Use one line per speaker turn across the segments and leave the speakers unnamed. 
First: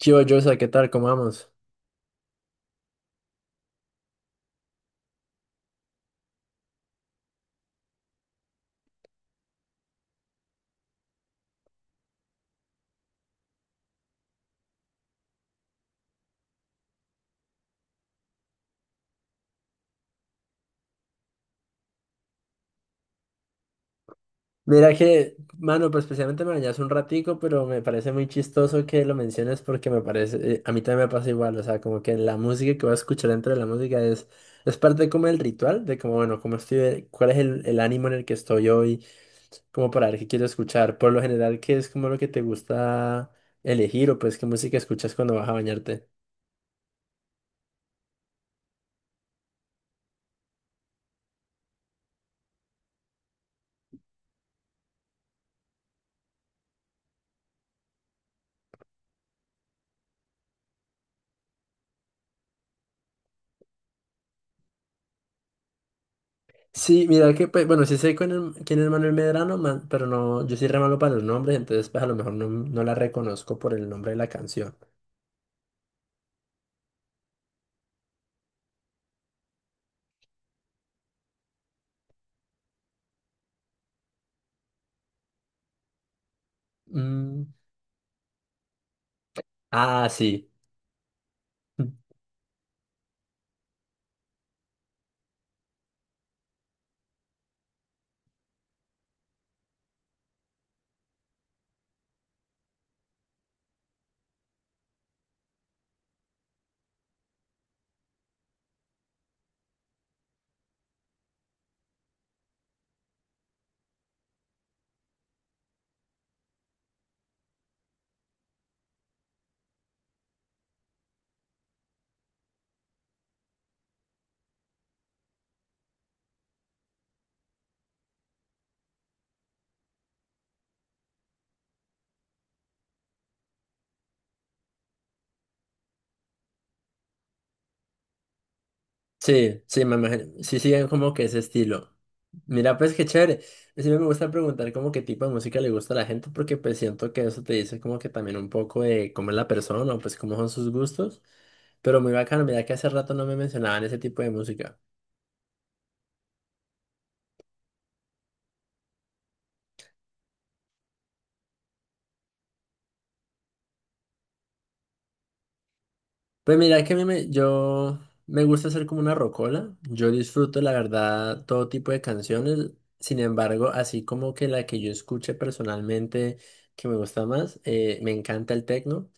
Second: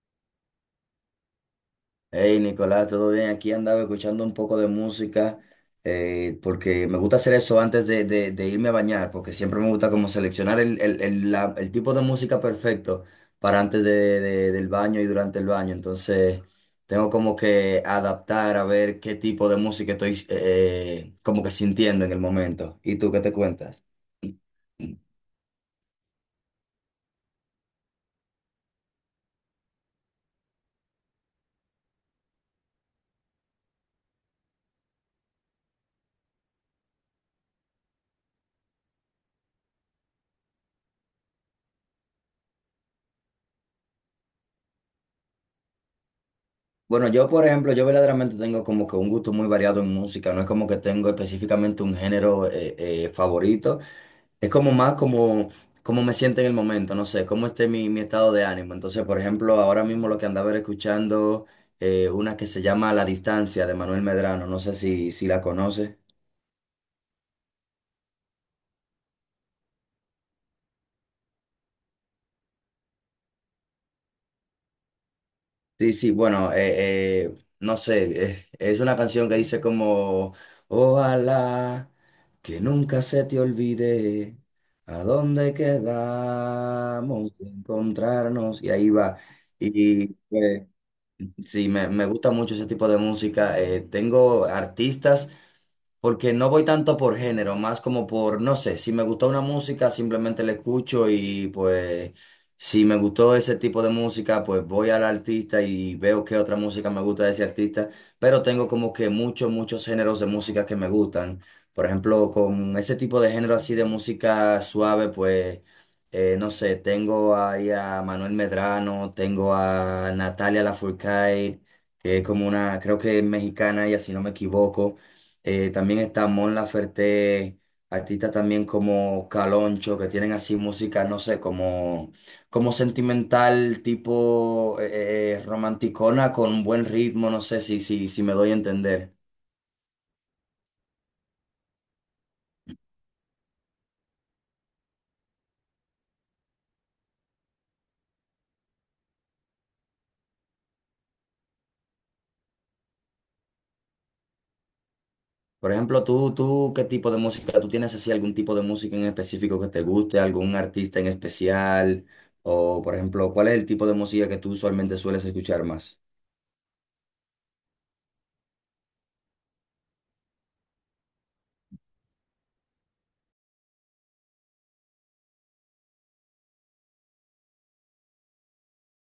Chivo Joshua, ¿qué tal? ¿Cómo vamos?
Hey Nicolás, ¿todo bien? Aquí andaba escuchando un poco de música porque me gusta hacer eso antes de irme a bañar, porque siempre me gusta como seleccionar el tipo de música perfecto para antes del baño y durante el baño. Entonces tengo como que adaptar a ver qué tipo de música estoy como que sintiendo en el momento. ¿Y tú qué te cuentas?
Mira que, mano, pues especialmente me dañas un ratico, pero me parece muy chistoso que lo menciones porque me parece, a mí también me pasa igual, o sea, como que la música que voy a escuchar dentro de la música es parte como del ritual, de como, bueno, cómo estoy, cuál es el ánimo en el que estoy hoy, como para ver qué quiero escuchar. Por lo general, ¿qué es como lo que te gusta elegir o pues qué música escuchas cuando vas a bañarte?
Bueno, yo por ejemplo, yo verdaderamente tengo como que un gusto muy variado en música, no es como que tengo específicamente un género favorito, es como más como, como me siento en el momento, no sé, cómo esté mi estado de ánimo. Entonces, por ejemplo, ahora mismo lo que andaba era escuchando una que se llama La Distancia de Manuel Medrano, no sé si la conoces.
Sí, mira que, pues, bueno, sí sé quién es Manuel Medrano, pero no, yo soy re malo para los nombres, entonces pues a lo mejor no, no la reconozco por el nombre de la canción.
Sí, sí, bueno, no sé, es una canción que dice como, ojalá que nunca se te olvide a dónde quedamos
Mm.
de encontrarnos, y ahí va.
Ah,
Y
sí.
sí, me gusta mucho ese tipo de música. Tengo artistas. Porque no voy tanto por género, más como por, no sé, si me gustó una música, simplemente la escucho y pues si me gustó ese tipo de música, pues voy al artista y veo qué otra música me gusta de ese artista, pero tengo como que muchos géneros de música que me gustan. Por ejemplo, con ese tipo de género así de música suave, pues, no sé, tengo ahí a Manuel Medrano, tengo a Natalia Lafourcade, que es como una, creo que es mexicana ella, si no me equivoco. También está Mon Laferte, artistas también como Caloncho, que tienen así música, no sé, como, como sentimental, tipo romanticona con buen ritmo, no sé si me doy a entender.
Sí, sí, me imagino. Sí, siguen como que ese estilo. Mira, pues qué chévere. Siempre me gusta preguntar como qué tipo de música le gusta a la gente, porque pues siento que eso te dice como que también un poco de cómo es la persona o pues cómo son sus gustos. Pero muy bacano, mira que hace rato no me mencionaban ese tipo de música.
Por ejemplo, tú, ¿qué tipo de música? ¿Tú tienes así algún tipo de música en específico que te guste, algún artista en especial? O, por ejemplo, ¿cuál es el tipo de música que tú usualmente sueles escuchar más?
Pues mira que a yo me gusta hacer como una rocola. Yo disfruto, la verdad, todo tipo de canciones. Sin embargo, así como que la que yo escuche personalmente que me gusta más, me encanta el tecno.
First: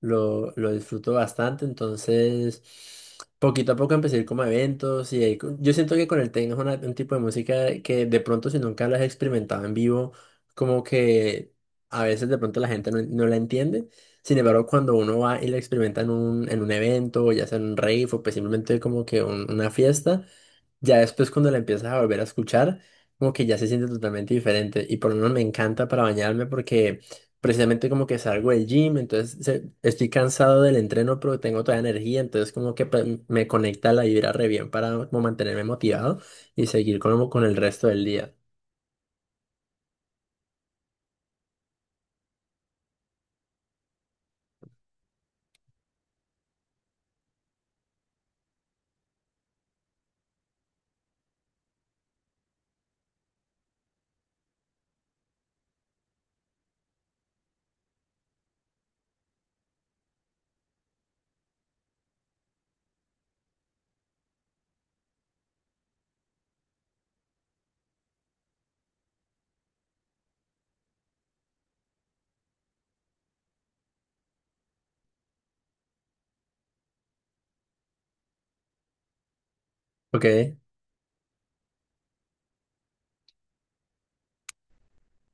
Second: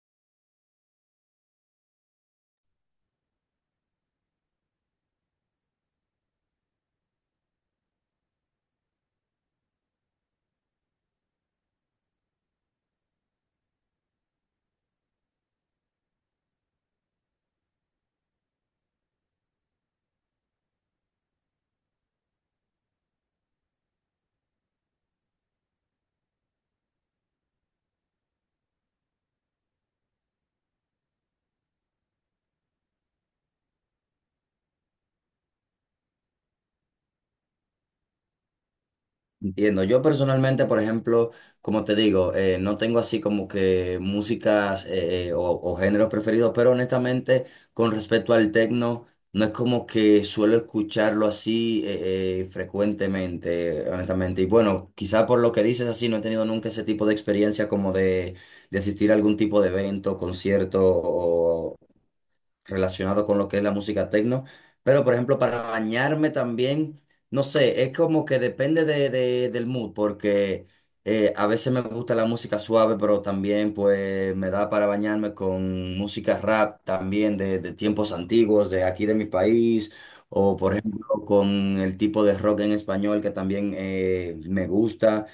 Lo disfruto bastante. Entonces, poquito a poco empecé a ir como a eventos. Y ahí yo siento que con el tecno es un tipo de música que de pronto, si nunca lo has experimentado en vivo, como que a veces de pronto la gente no la entiende. Sin embargo, cuando uno va y lo experimenta en en un evento, ya sea en un rave o pues simplemente como que una fiesta, ya después cuando la empiezas a volver a escuchar, como que ya se siente totalmente diferente. Y por lo menos me encanta para bañarme porque precisamente como que salgo del gym, entonces estoy cansado del entreno, pero tengo toda energía, entonces como que pues, me conecta la vibra re bien para como mantenerme motivado y seguir como con el resto del día.
Entiendo. Yo personalmente, por ejemplo, como te digo, no tengo así como que músicas o géneros preferidos, pero honestamente, con respecto al techno, no es como que suelo escucharlo así frecuentemente, honestamente. Y bueno, quizá por lo que dices así, no he tenido nunca ese tipo de experiencia como de asistir a algún tipo de evento, concierto relacionado con lo que es la música techno. Pero, por ejemplo, para bañarme también, no sé, es como que depende del mood, porque a veces me gusta la música suave, pero también pues me da para bañarme con música rap también de tiempos antiguos, de aquí de mi país,
Ok.
o por ejemplo con el tipo de rock en español que también me gusta.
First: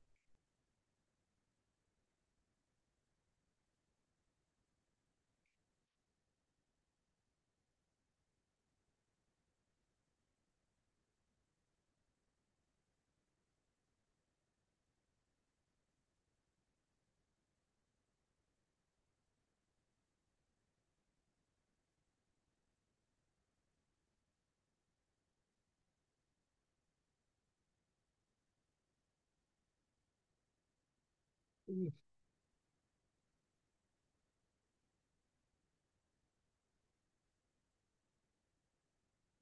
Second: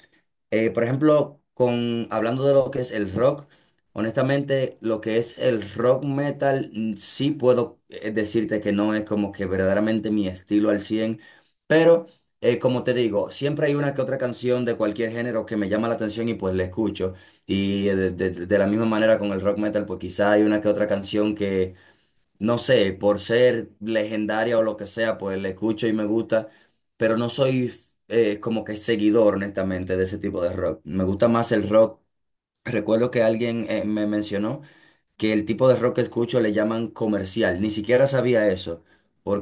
Por ejemplo, con, hablando de lo que es el rock, honestamente, lo que es el rock metal, sí puedo decirte que no es como que verdaderamente mi estilo al 100 pero como te digo, siempre hay una que otra canción de cualquier género que me llama la atención y pues la escucho. Y de, de la misma manera con el rock metal, pues quizá hay una que otra canción que no sé, por ser legendaria o lo que sea, pues la escucho y me gusta, pero no soy como que seguidor, honestamente, de ese tipo de rock. Me gusta más el rock. Recuerdo que alguien me mencionó que el tipo de rock que escucho le llaman comercial. Ni siquiera sabía eso,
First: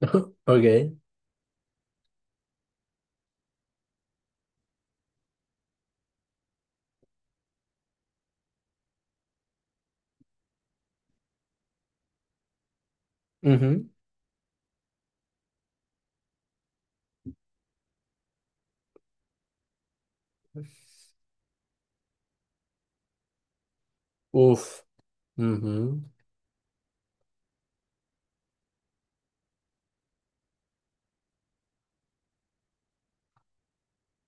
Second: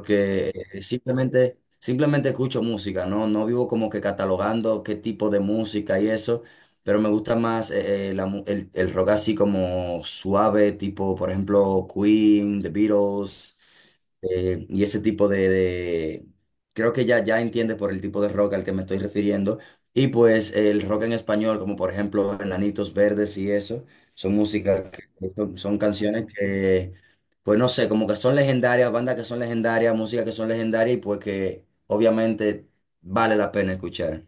Ok.
simplemente escucho música, ¿no? No vivo como que catalogando qué tipo de música y eso, pero me gusta más el rock así como suave, tipo, por ejemplo, Queen, The Beatles.
Ujú.
Y ese tipo de, creo que ya entiende por el tipo de rock al que me estoy refiriendo. Y pues el rock en español, como por ejemplo Enanitos Verdes y eso, son
Uf.
músicas, son, son
Ujú.
canciones que, pues no sé, como que son legendarias, bandas que son legendarias, música que son legendarias y pues que obviamente vale la pena escuchar.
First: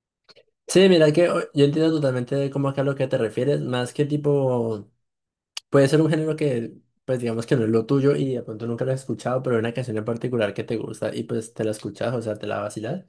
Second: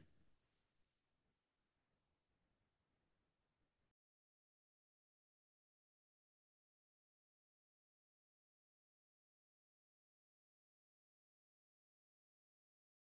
Sí, mira que yo entiendo totalmente como que a lo que te refieres, más que tipo, puede ser un género que, pues digamos que no es lo tuyo y de pronto nunca lo has escuchado, pero hay una canción en particular que te gusta y pues te la escuchas, o sea, te la vacilas.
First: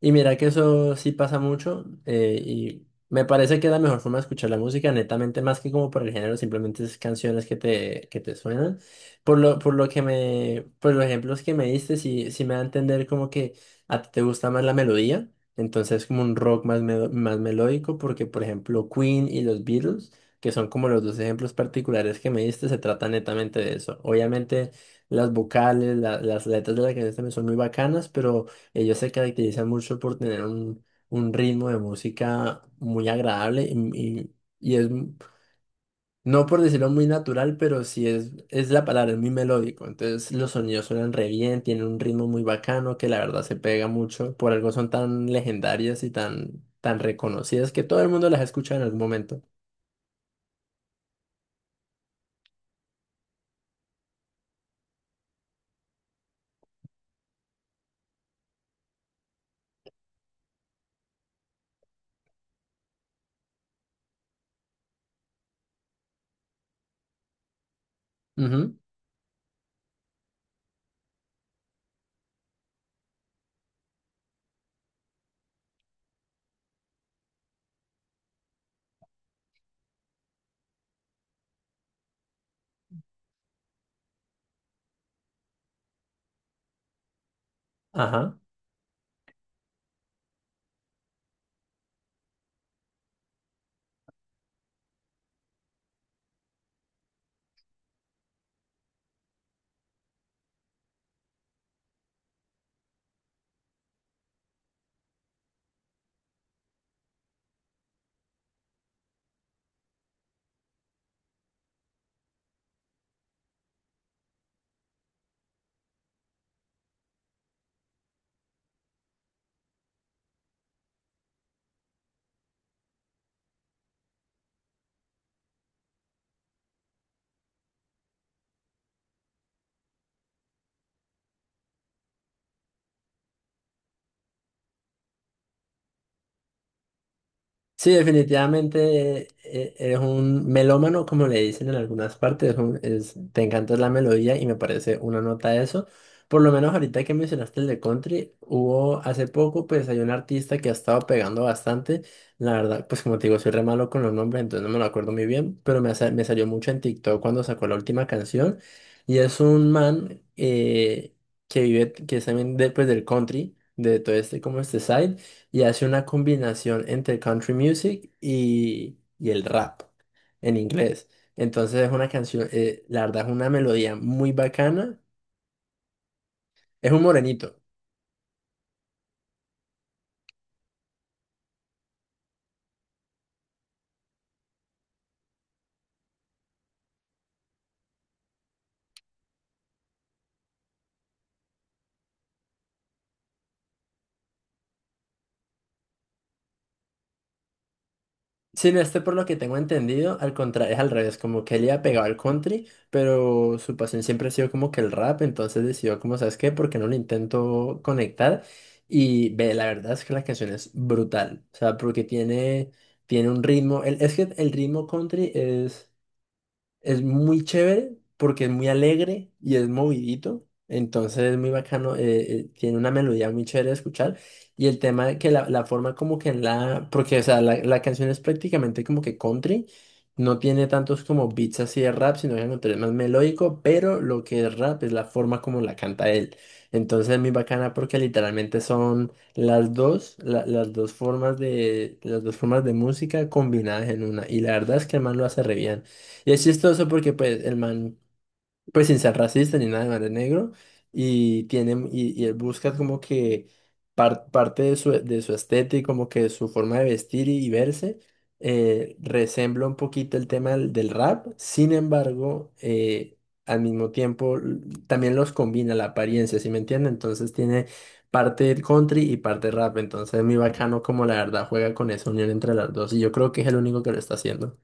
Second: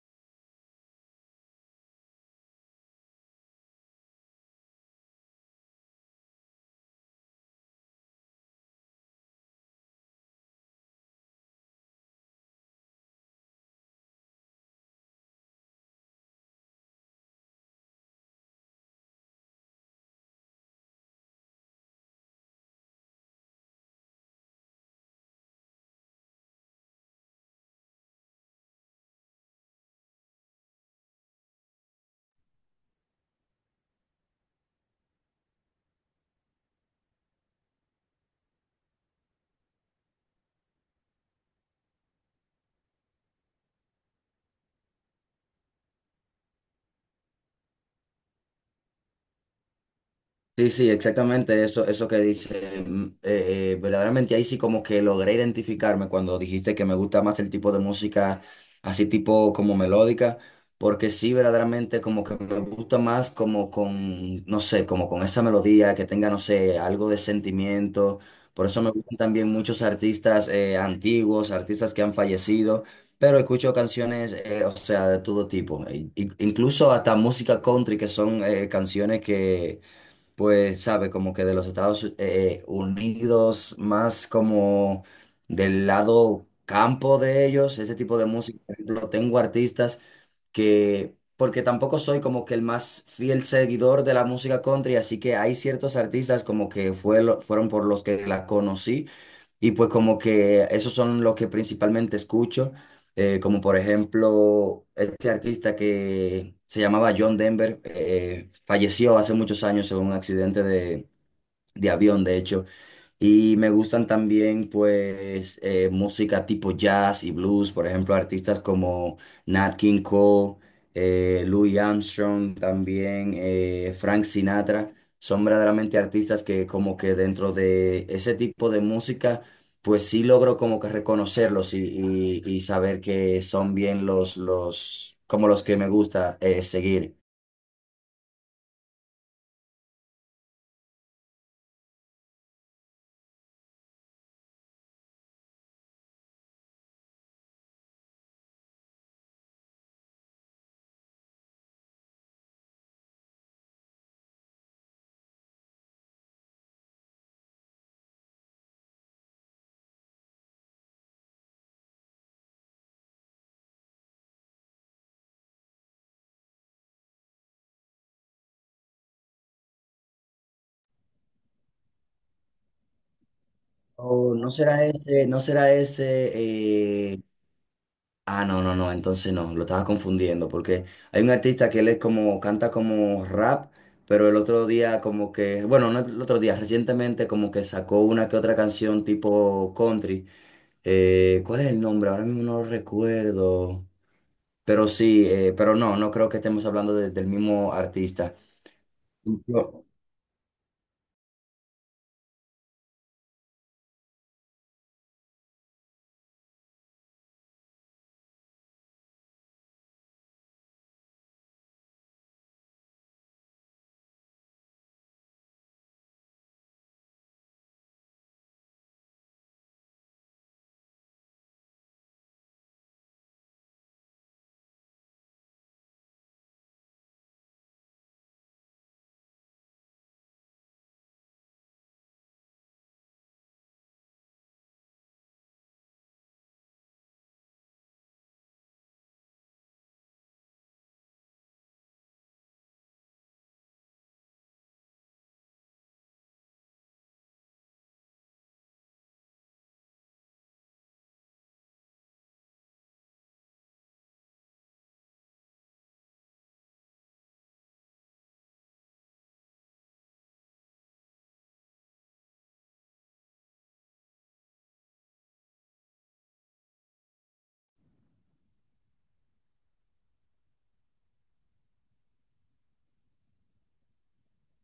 Y mira que eso sí pasa mucho, y me parece que la mejor forma de escuchar la música, netamente más que como por el género, simplemente es canciones que que te suenan. Por por lo que por los ejemplos que me diste, sí, sí me da a entender como que a ti te gusta más la melodía, entonces como un rock más, más melódico, porque por ejemplo Queen y los Beatles, que son como los dos ejemplos particulares que me diste, se trata netamente de eso. Obviamente las vocales, las letras de la canción también son muy bacanas, pero... Ellos se caracterizan mucho por tener un ritmo de música muy agradable y- y es, no por decirlo muy natural, pero sí es la palabra, es muy melódico. Entonces los sonidos suenan re bien, tienen un ritmo muy bacano que la verdad se pega mucho. Por algo son tan legendarias y tan, tan reconocidas que todo el mundo las escucha en algún momento.
Sí, sí, exactamente eso, eso que dice. Verdaderamente ahí sí como que logré identificarme cuando dijiste que me gusta más el tipo de música así tipo como melódica, porque sí verdaderamente como que me gusta más como con, no sé, como con esa melodía que tenga, no sé, algo de sentimiento. Por
Ujú.
eso me gustan también muchos artistas antiguos, artistas que han fallecido, pero escucho canciones, o sea, de todo tipo, incluso hasta música country, que son canciones que pues, sabe, como que de los Estados Unidos, más como del lado campo de ellos, ese tipo de
Ajá.
música. Por ejemplo, tengo artistas que, porque tampoco soy como que el más fiel seguidor de la música country, así que hay ciertos artistas como que fueron por los que la conocí. Y pues como que esos son los que principalmente escucho, como por ejemplo este artista que se llamaba John Denver, falleció hace muchos años en un accidente de avión, de hecho, y me gustan también, pues, música tipo jazz y blues, por ejemplo, artistas como Nat King Cole, Louis Armstrong, también Frank Sinatra. Son verdaderamente artistas que como que dentro de ese tipo de música, pues sí logro como que reconocerlos y, y saber que son bien los, como los que me gusta seguir.
Sí, definitivamente, eres un melómano, como le dicen en algunas partes. Te encanta la melodía y me parece una nota eso. Por lo menos ahorita que mencionaste el de country, hubo hace poco, pues hay un artista que ha estado pegando bastante. La verdad, pues como te digo, soy re malo con los nombres, entonces no me lo acuerdo muy bien, pero me salió mucho en TikTok cuando sacó la última canción. Y es un man que vive, que es también de, pues, del country, de todo este, como este side, y hace una combinación entre country music y el rap en inglés. Entonces es una canción, la verdad es una melodía muy
O no será
bacana.
ese, no será ese.
Es un morenito.
Ah, no, no, no, entonces no, lo estaba confundiendo, porque hay un artista que él es como, canta como rap, pero el otro día como que, bueno, no el otro día, recientemente como que sacó una que otra canción tipo country. ¿Cuál es el nombre? Ahora mismo no lo recuerdo. Pero sí, pero no, no creo que estemos hablando del mismo artista.
Sin este, por lo que tengo
Yo-
entendido, al contrario, es al revés, como que él iba pegado al country, pero su pasión siempre ha sido como que el rap, entonces decidió como, ¿sabes qué? ¿Por qué no lo intento conectar? Y ve, la verdad es que la canción es brutal, o sea, porque tiene, tiene un ritmo, es que el ritmo country es... Es muy chévere porque es muy alegre y es movidito. Entonces es muy bacano, tiene una melodía muy chévere de escuchar. Y el tema de que la forma como que en la... Porque, o sea, la canción es prácticamente como que country. No tiene tantos como beats así de rap, sino que al contrario, es más melódico. Pero lo que es rap es la forma como la canta él. Entonces es muy bacana porque literalmente son las dos, las dos formas de, las dos formas de música combinadas en una. Y la verdad es que el man lo hace re bien. Y es chistoso porque pues el man, pues sin ser racista ni nada, el man es negro y tiene, y él busca como que parte de su estética, como que su forma de vestir y verse, resembla un poquito el tema del, del rap, sin embargo, al mismo tiempo también los combina la apariencia, ¿sí me entiende? Entonces tiene parte country y parte rap, entonces es muy bacano como la verdad juega con esa unión entre las dos y yo creo que es el único que lo está haciendo.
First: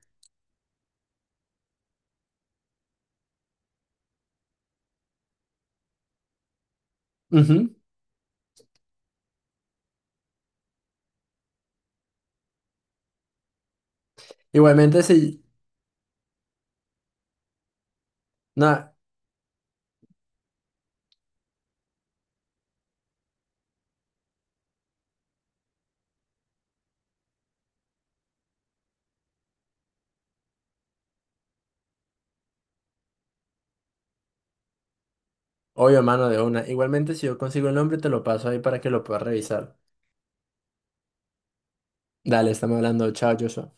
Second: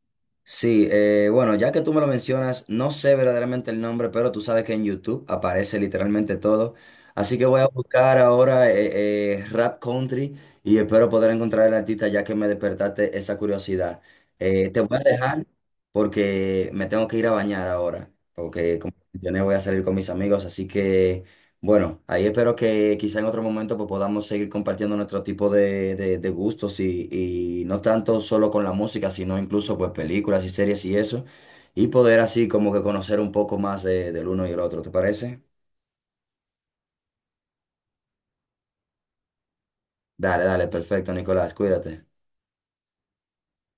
Sí, bueno, ya que tú me lo mencionas, no sé verdaderamente el nombre, pero tú sabes que en YouTube aparece literalmente todo. Así que voy a
Ujú.
buscar ahora Rap Country y espero poder encontrar el artista ya que me despertaste esa curiosidad. Te voy a
Igualmente, si,
dejar porque me tengo que ir a bañar ahora, porque como
Nada,
mencioné voy a salir con mis amigos, así que bueno, ahí espero que quizá en otro momento pues, podamos seguir compartiendo nuestro tipo de, de gustos y no tanto solo con la música, sino incluso pues películas y series y eso, y poder así como que conocer un poco más del uno y el otro, ¿te parece?
obvio, mano, de una. Igualmente, si yo consigo el nombre, te lo paso ahí para que lo puedas revisar.
Dale, dale, perfecto, Nicolás, cuídate.
Dale, estamos hablando. Chao, Joshua.